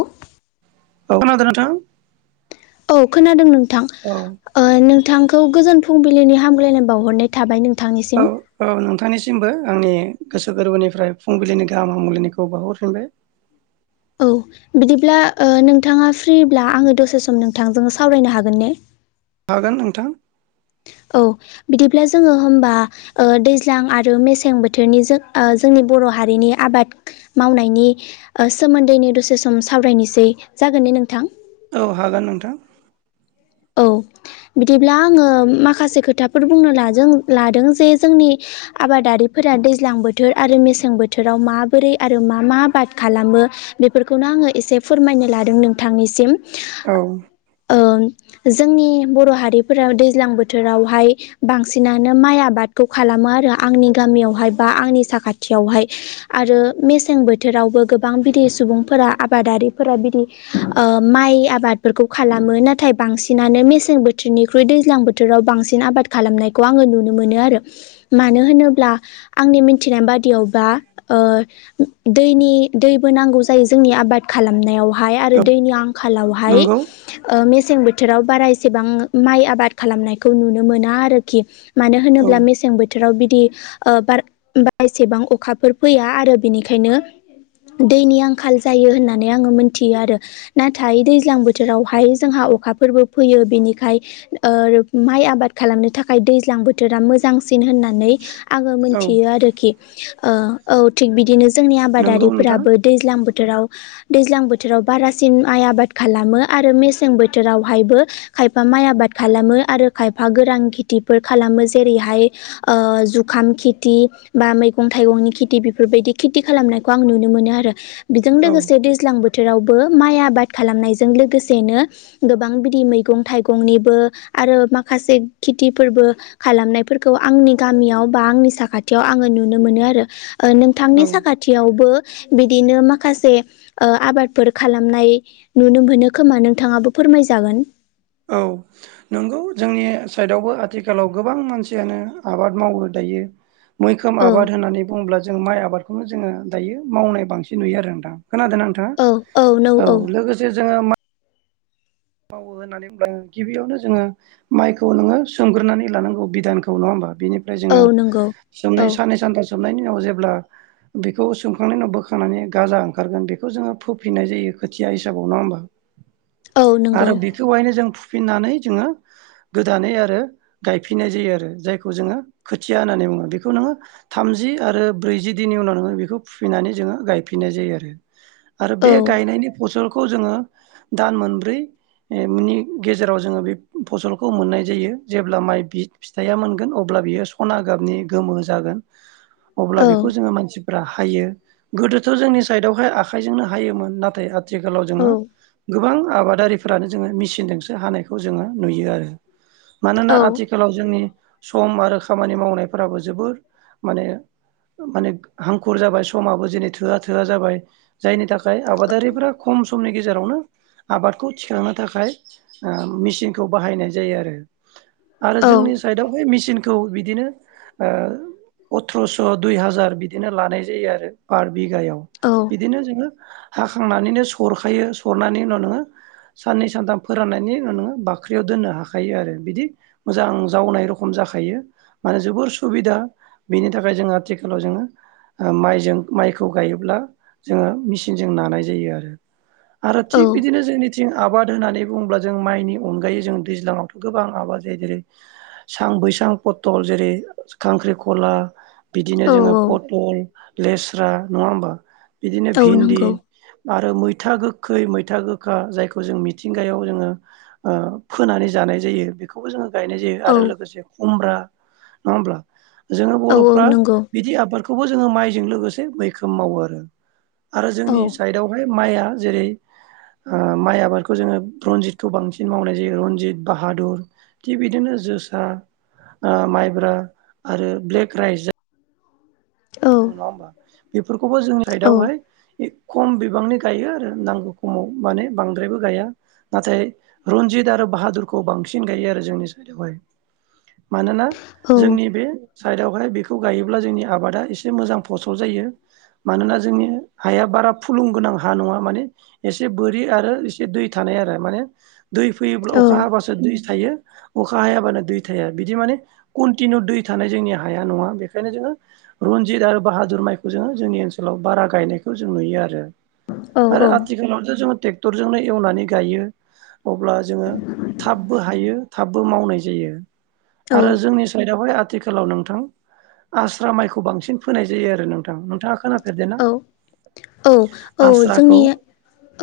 औेव औव खोनादोंना नोंथां? औव खोनादों नोंथां औ ओ नोंथांखौ गोजोन फुंबिलिनि हामलायनाय बावहरनाय थाबाय नङा औव औव नं थांनि सिमबो आंनि गोसो गोरबोनिफ्राय फुंबिलिनि गाहाम हामलनायखौ बहरफिनबाय। औव बिदिब्ला ओ नोंथाङा फ्रिब्ला आङो दसे सम नोंथांजों सावरायनो हागोन ने। हागोन नोंथां। [unintelligible] औव बिदिब्ला जोङो होमबा ओ दैज्लां आरो मेसें बोथोरनि जों ओ जोंनि बर' बर हारिनि आबाद मावनायनि ओ सोमोन्दैनो दसे सम सावरायनोसै जागोन ने नोंथां। औव हागोन नोंथां। औव बिदिब्ला आङो माखासे खोथाफोर बुंनो लाजों लादों जे जोंनि आबादारि फोरा दैज्लां बोथोर आरो मेसें बोथोराव माबोरै आरो मा मा आबाद खालामो बेफोरखौनो आं ङो एसे फोरमायनो लादों नोंथांनिसिम ।। औ जोंनि बर' हारिफोरा दैज्लां बोथोरावहाय बांसिनानो माइ आबादखौ खाला मो आरो आंनि गामियावहाय बा आंनि साखाथियावहाय आरो मेसें बोथोरावबो गोबां। बिदि सुबुंफोरा आबादारिफोरा बिदि ओ माइ आबादफोरखौ खालामो नाथाय। बांसिनानो मेसें बोथोरनिख्रुइ दैज्लां बोथोराव बांसिन आबाद खालामनायखौ आङो नुनो मोनो आरो। मानो होनोब्ला आंनि मिथिनाय बादियावबा ओ दैनि दै बो नांगौ जायो आबाद खालामनायावहाय आरो औ दैनि आंखालावहाय नंगौ ओ मेसें बो थोराव बाराएसेबां माइ आबाद खालामनायखौ नुनो मोना आरोखि मानो औ होनोब्ला मेसें बोथो राव बिदि ओ बार बारा एसेबां अखाफोर फैया आरो बिनिखायनो दैनि आंखाल जायो होननानै आङो मोनथियो आरो नाथाय दैज्लां बोथोरावहाय जोंहा अखा फोरबो फैयो बेनिखाय ओ माइ आबाद खालामनो थाखाय दैज्लां बोथोरा मोजांसिन होन नानै आङो औ मोनथियो आरोखि ओ औ थिग बिदिनो जोंनि नंगौ नोंथां आबादारिफोराबो दैज्लां बोथोराव दैज्लां बोथोराव बारासिन माइ आबाद खालामो आरो मेसें बोथोराव हायबो खायफा माइ आबाद खालामो आरो खायफा गोरां खेथिफोर खालामो जेरैहाय ओ जुखाम खिथि बा मैगं थाइगंनि खेथि बेफोरबायदि खेथि खालामनायखौ आं नुनो मोनो आरो बेजों औ लोगोसे दैज्लां बोथोरावबो माइ आबाद खालामनायजों लोगोसेनो गोबां बिदि मैगं थाइगंनिबो आरो माखासे खिथिफोरबो खालामनायफोरखौ आंनि गामियाव बा आंनि साखाथियाव आङो नुनो मोनो आरो ओ नोंथांनि औ साखाथियावबो बिदिनो माखासे ओ आबादफोर खालामनाय नुनो मोनो खोमा नोंथाङाबो फोरमायजागोन औ नंगौ जोंनि साइदआवबो आथिखालाव गोबां मानसियानो आबाद मावो दा यो मैखोम औ आबाद होननानै बुङोब्ला जों माइ आबादखौनो जोङो दायो मावनाय बांसिन नुयो आरो नोंथां खोनादोना औ औ नौ नोंथाङा औ लोगोसे जोङो मा मावो होननानै होनब्ला गिबियावनो जोङो माइखौ नोङो सोमग्रोनानै लानांगौ बिधानखौ नङा होमबा बेनिफ्राय औ जोङो नंगौ औ सोमनाय साननै सानथाम सोमनायनि उनाव जेब्ला बेखौ सोमखांनायनि उनाव बोखांनानै गाजा ओंखारगोन बेखौ जोङो फोफिननाय जायो खोथिया हिसाबाव नङा होमबा? [inaudible] नंगौ आरो बेखौहायनो जों फु फिननानै जोङो गोदानै आरो गायफिननाय जायो आरो जायखौ जोङो खोथिया होननानै बुङो बेखौ नोङो थामजि आरो ब्रैजि दिननि उनाव नोङो बेखौ फुफिननानै जोङो गायफिननाय जायो आरो आरो औ बे गायनायनि फसलखौ जोङो दान मोनब्रै नि गेजेराव जोङो बे फसलखौ मोननाय जायो जेब्ला माइ बि फिथाइया मोनगोन अब्ला बियो सना गाबनि गोमो जागोन अब्ला औ बेखौ जोङो मानसिफ्रा हायो गोदोथ' जोंनि साइडआवहाय आखाइजोंनो हायोमोन नाथाय आथिखालाव जोङो औ गोबां आबादारि फोरानो जोङो मेसिनजोंसो हानायखौ जोङो नुयो आरो औ मानोना आथिखालाव जोंनि सम आरो खामानि मावनायफोराबो जोबोर माने माने हांखुर जाबाय समाबो जेनै थोआ थोआ जाबाय जायनि थाखाय आबादारिफोरा खम समनि गेजेरावनो आबादखौ थिखांनो थाखाय ओ मेसिनखौ बाहायनाय जायो आरो आरो जोंनि औ साइदआवहाय मेसिनखौ बिदिनो ओ अथ्र'स' दुइ हाजार बिदिनो लानाय जायो आरो पार बिगायाव औ बिदिनो जोङो हाखांनानैनो सरखायो सरनानै उनाव नोङो साननै सानथाम फोराननायनि उनाव नोङो बाख्रियाव दोननो हाखायो आरो बिदि मोजां जावनाय रखम जाखा थायो मानो जोबोर सुबिदा बेनि थाखाय जोङ आथिखालाव जोङो आ माइजों माइखौ गायोब्ला जोङो मेचिनजों नानाय जायो आरो आरो औ थिग बिदिनो जोंनि आबाद होननानै बुङोब्ला जों माइनि अनगायै जों दैज्लाङावथ' गोबां आबाद जायो जेरै सां बैसां पथल जेरै खांख्रिखला बिदिनो औ जोङो पथल लेस्रा नङा होमबा बिदिनो औ भिन्दि नंगौ आरो मैथा गोखै मैथा गोखा जाय खौ मिथिंगायाव जोङो ओ फोनानै जानाय जायो बेखौबो जों गायनाय जायो औ आरो लोगोसे खमब्रा नंङा होमब्ला जों औ औ बर'फोरा नंगौ बिदि आबादखो खौबो जोङो माइजों लोगोसे मैखोम मावो आरो आरो औ जोंनि साइडआवहाय माइआ जेरै आ माइआ आबादखौ जोङो रनजितखौ बांसिन मावनाय जायो रनजित बाहादुर थिग बिदिनो जोसा ओ माइब्रा आरो ब्लेक राइस औ जायखौ बुङो नङा होमबा बेफोरखौबो जोंनि औ साइदआवहाय खम बिबांनि गायो आरो नांगौ खमाव माने बांद्रायबो गया नाथाय रनजित आरो बाहादुरखौ बांसिन गायो आरो जोंनि साइडआवहाय मानोना औ जोंनि बे साइडआवहाय खौ गायोब्ला जोंनि आबादा एसे एसे मोजां फसल जायो मानोना जोंनि हाया बारा फुलुं गोनां हा नङा माने एसे बोरि आरो एसे दै थानाय आरो माने दै फैयोब्ला अखा हाबासो दै थायो । अखा हायाबानो दै थाया बिदि माने कन्टिनिउ दै थानाय जोंनि हाया नङा बेखायनो जोङो रनजित आरो बाहादुर माइखौ जोङो जोंनि ओनसोलाव बारा गायनायखौ जों नुयो आरो आरो आथिखालावथ' जोङो ट्रेक्टरजोंनो एवनानै गायो। अब्ला जोङो थाबबो हायो थाबबो मावनाय जायो । आरो जोंनि साइदआवहाय आथिखालाव नोंथां आस्रा माइ खौ बांसिन फोनाय जायो आरो नोंथां नोंथाङा खोनाफेरदों ना औ औ औ जोंनि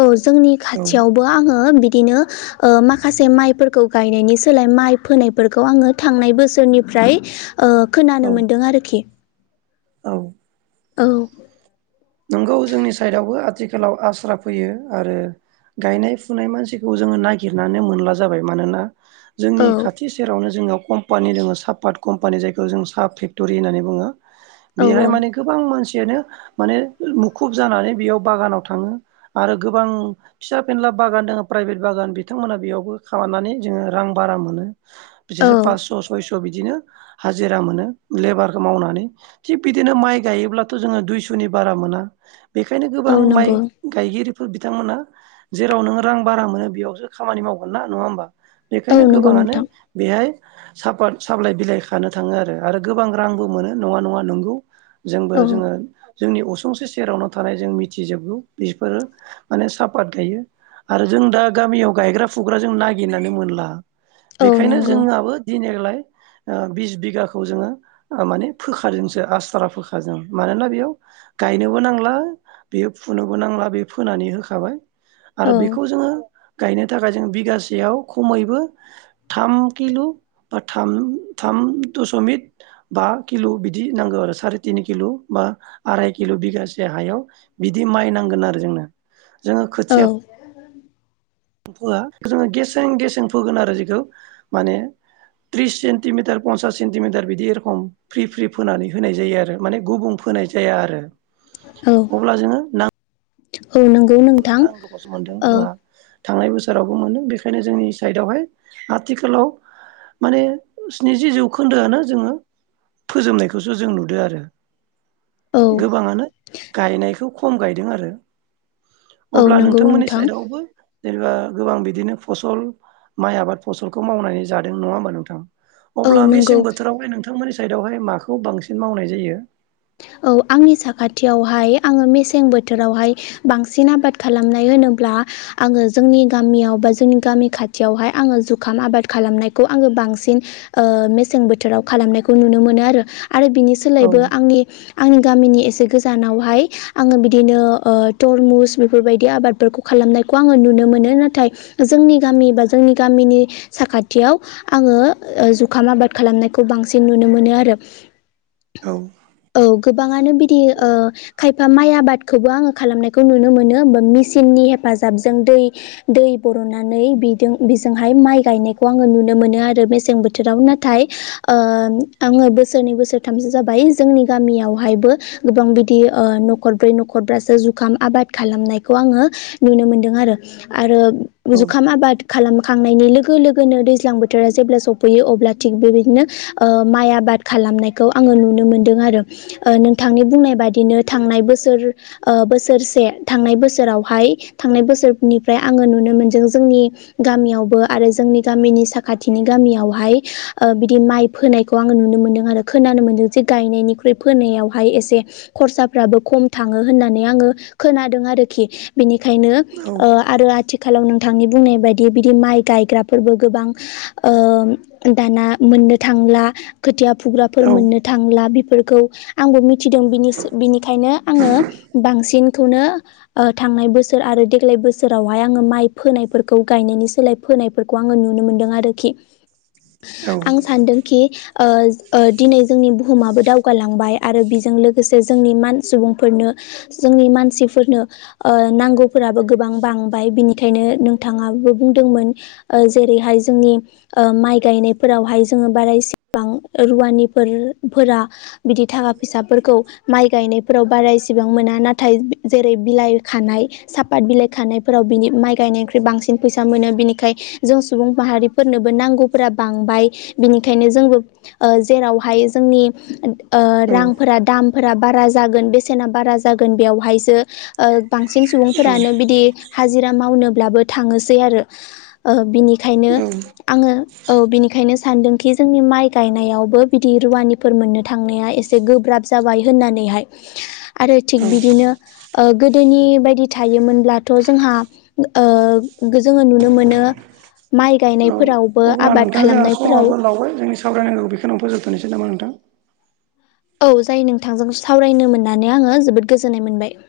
औ जोंनि औ खाथियावबो आङो बि बिदिनो ओ माखासे माइफोरखौ गायनायनि सोलाय माइ फोनायफोरखौ आङो थांनाय बोसोरनिफ्राय ओ औ खोनानो मोन्दों आरोखि औ। औ। नंगौ जोंनि साइडआवबो आथिखालाव आस्रा फैयो आरो गायनाय फुनाय मानसिखौ जोङो नागिरनानै मोनला जाबाय मानोना औ जोंनि खाथि सेरावनो जोंनाव खम कपानि दङो साफार कमफानि जायखौ जोङो जों सा पेक्टरि होननानै बुङो औ बेहाय गोबां मानसि यानो माने मुखुब जानानै बेयाव बागानाव थाङो आरो गोबां फिसा फेनला बागान दङ प्राइभेट बागान बागान बिथांमोना बेयावबो खनानै जोङो रां बारा मोनो औ बिसोसो फासस' सयस' बिदिनो हाजिरा मानो लेभार मावनानै थिख बिदिनो माइ गायोब्लाथ' जोङो दुइसनि बारा मोना बेखायनो गोबां औ माइ नंगौ गायगिरि बिथांमोना जेराव नोङो रां बारा मोनो बेयावसो खामानि मावगोन ना नङा होमबा औ बेखायनो नंगौ गोबाङानो नोंथां बेहाय साफार साफ्लाय बिलाइ खानो थाङो आरो आरो गोबां रांबो मोनो नङा नङा नंगौ जोंबो औ जोङो जोंनि असे फुंसे सेरावनो थानाय जों मिथिजोबगौ बेफोरो माने साफात गायो आरो जों दा गामियाव गायग्रा फुग्रा जों नागिरनानै मोनला औ बेखायनो नंगौ जोंहाबो दिनैग्लाय बिस बिघाखौ जोङो माने फोखाजोंसो आसथारा फोखाजों मानोना बेयाव गायनोबो नांला बेयो फुनोबो नांला बे फोनानै होखाबाय । आरो औ बेखौ जोङो गायनो थाखाय जों बिगासेयाव खमैबो थाम किलु बा थाम थाम दस'मिक बा किलु' बिदि नांगौ आरो सारि तिन किलु' बा आराय किलु' बिगासे हायाव बिदि माइ नांगोन आरो जोंनो जोङो औ खोथिया फोआ जोङो गेसें -गेसें फोगोन आरो जिखौ माने ट्रिस सेन्टिमिटार पनसास सेन्टिमिटार बिदि एरखम फ्रि- फ्रि फोनानै होनाय जायो आरो माने गुबुं होनाय जाया आरो औ अब्ला जोङो नां औ नं‌ नांगोबासोमोन्दों जोंआ थांनाय बोसोरावबो मोनो बेखायनो जोंनि साइडआवहाय आथिखालाव माने स्निजि जौखोन्दोआनो जोङो फोजोबनायखौसो जों नुदो आरो। औ गोबाङानो गायनायखौ खम गायदों आरो। औ अब्ला नंगौ नोंथांमोननि नोंथां साइडआवबो जेनेबा गोबां बिदिनो फसल माइ आबाद फसलखौ मावनानै जादों नङा होमबा नोंथां। औ अब्ला नंगौ मेसें बोथोरावहाय नोंथांमोननि साइदावहाय माखौ बांसिन मावनाय जायो। [unintelligible] औ आंनि साखाथियावहाय आङो मेसें बोथोरावहाय बांसिन आबाद खालामनाय होनोब्ला आङो जोंनि गामियाव बा जोंनि गामि खाथियावहाय आङो जुखाम आबाद खालामनायखौ आङो बां सिन ओ मेसें बोथोराव खालामनायखौ नुनो मोनो आरो आरो बिनि सोलायबो औ-औ-औ-औ-औ-औ-औ-औ-औ-औ आंनि आंनि गामिनि एसे गोजानावहाय आङो बिदिनो ओ तरमुस बेफोरबायदि आबादफोरखौ खालामनायखौ आङो नुनो मोनो नाथाय जोंनि गामि बा जोंनि गामिनि साखाथियाव आ आङो जुखाम आबाद खालामनायखौ बांसिन नुनो मोनो आरो। औ गोबाङानो बिदि ओ खायफा माइ आबादखोबो आङो खालामनायखौ नुनो मोनो मिसिननि हेफाजाबजों दै दै बर'ननानै बेदों बिजोंहाय माइ गायनायखौ आङो नुनो मोनो। आरो मेसें बोथोराव नाथाय ओ आङो बोसोरनै बोसोरथामसो जाबाय जोंनि गामियावहायबो गोबां बिदि ओ न'खरब्रै न'खरबासो जुखाम आबाद खालामनायखौ आङो नुनो मोन्दों आरो जुखाम आबाद खालाम खांनायनि लोगो लोगोनो दैज्लां बोथोरा जेब्ला सफैयो अब्ला थिग बेबायदिनो ओमाइ आबाद खालाम नायखौ आङो नुनो मोन दों आरो नोंथांनि बुंनाय बादिनो थांनाय बोसोर ओ बोसोरसे थांनाय बोसोर फोरावहाय थांनाय बोसोरनिफ्राय आङो नुनो मोनदों जोंनि गामियावबो आरो जोंनि गामिनि साखाथिनि गामियावहाय ओ बिदि माइ फोनायनायखौ आङो नुनो मोनदों आरो खोनानो मोनदों जे गायनायनिख्रुइ फोनावहाय एसे खरसाफ्राबो खम थाङो होननानै आङो खोनादों आरो। बिनिखायनो ओ आरो आथि खालाव नोंथांनि बुंनाय बायदि बिदि माइ गायग्राफोरबो गोबां ओ दाना मोननो थांला खोथिया फुग्राफोर मोननो थांला बेफोरखौ आंबो मिथिदों बिनिसो बिनिखायनो आङो बांसिनखौनो ओ थांनाय बोसोर आरो देग्लाय बोसोरावहाय आङो माइ फोनाय फोरखौ गायनायनि सोलाय फोनायफोरखौ आङो नुनो मोनदों आरोखि। आं सानदोंखि ओ ओ दिनै जोंनि बुहुमाबो दावगालांबाय आरो बिजों लोगोसे जोंनि मान सुबुंफोरनो जोंनि मानसि फोरनो ओ नांगौफोराबो गोबां बांबाय बिनिखायनो नोंथाङाबो बुंदोंमोन ओ जेरैहाय जोंनि ओ माइ गायनायफोरावहाय जोङो बाराइसिबां रुवानि फोर फोरा बिदि थाखा फैसाफोरखौ माइ गायनायफोराव बारा इसेबां मोना नाथाय जेरै बिलाइ खानाय सापात बिलाइ खानायफोराव बिनि माइ गायनायनिख्रुइ बांसिन फैसा मोनो बिनिखाय जों सुबुं माहारिफोरनोबो नांगौफोरा बांबाय बिनिखायनो जोंबो ओ जेराव हाय जोंनि ओ रांफोरा दाम फोरा बारा जागोन बेसेना बारा जागोन बेयावहायसो ओ बांसिन सुबुंफोरानो बिदि हाजिरा मावनो लाबो थाङोसै आरो ओ बिनिखायनो आङो औ बिनिखायनो सानदोंखि जोंनि माइ गायनायावबो बिदि रुवानिफोर मोननो थांनाया एसे गोब्राब जाबाय होननानैहाय आरो थिग बिदिनो ओ गोदोनि बायदि थायोमोनब्लाथ' जोंहा ओ जोङो नुनो मोनो माइ गायनायफोराव अब्ला नोंथां जोंहा समाबो लावबाय जोंनि सावरायनांगौ बेखिनियावनो फोजोबथ'नोसै नामा नोंथां। औ जायो नोंथांजों सावरायनो मोननानै आङो जोबोद गोजोननाय मोनबाय।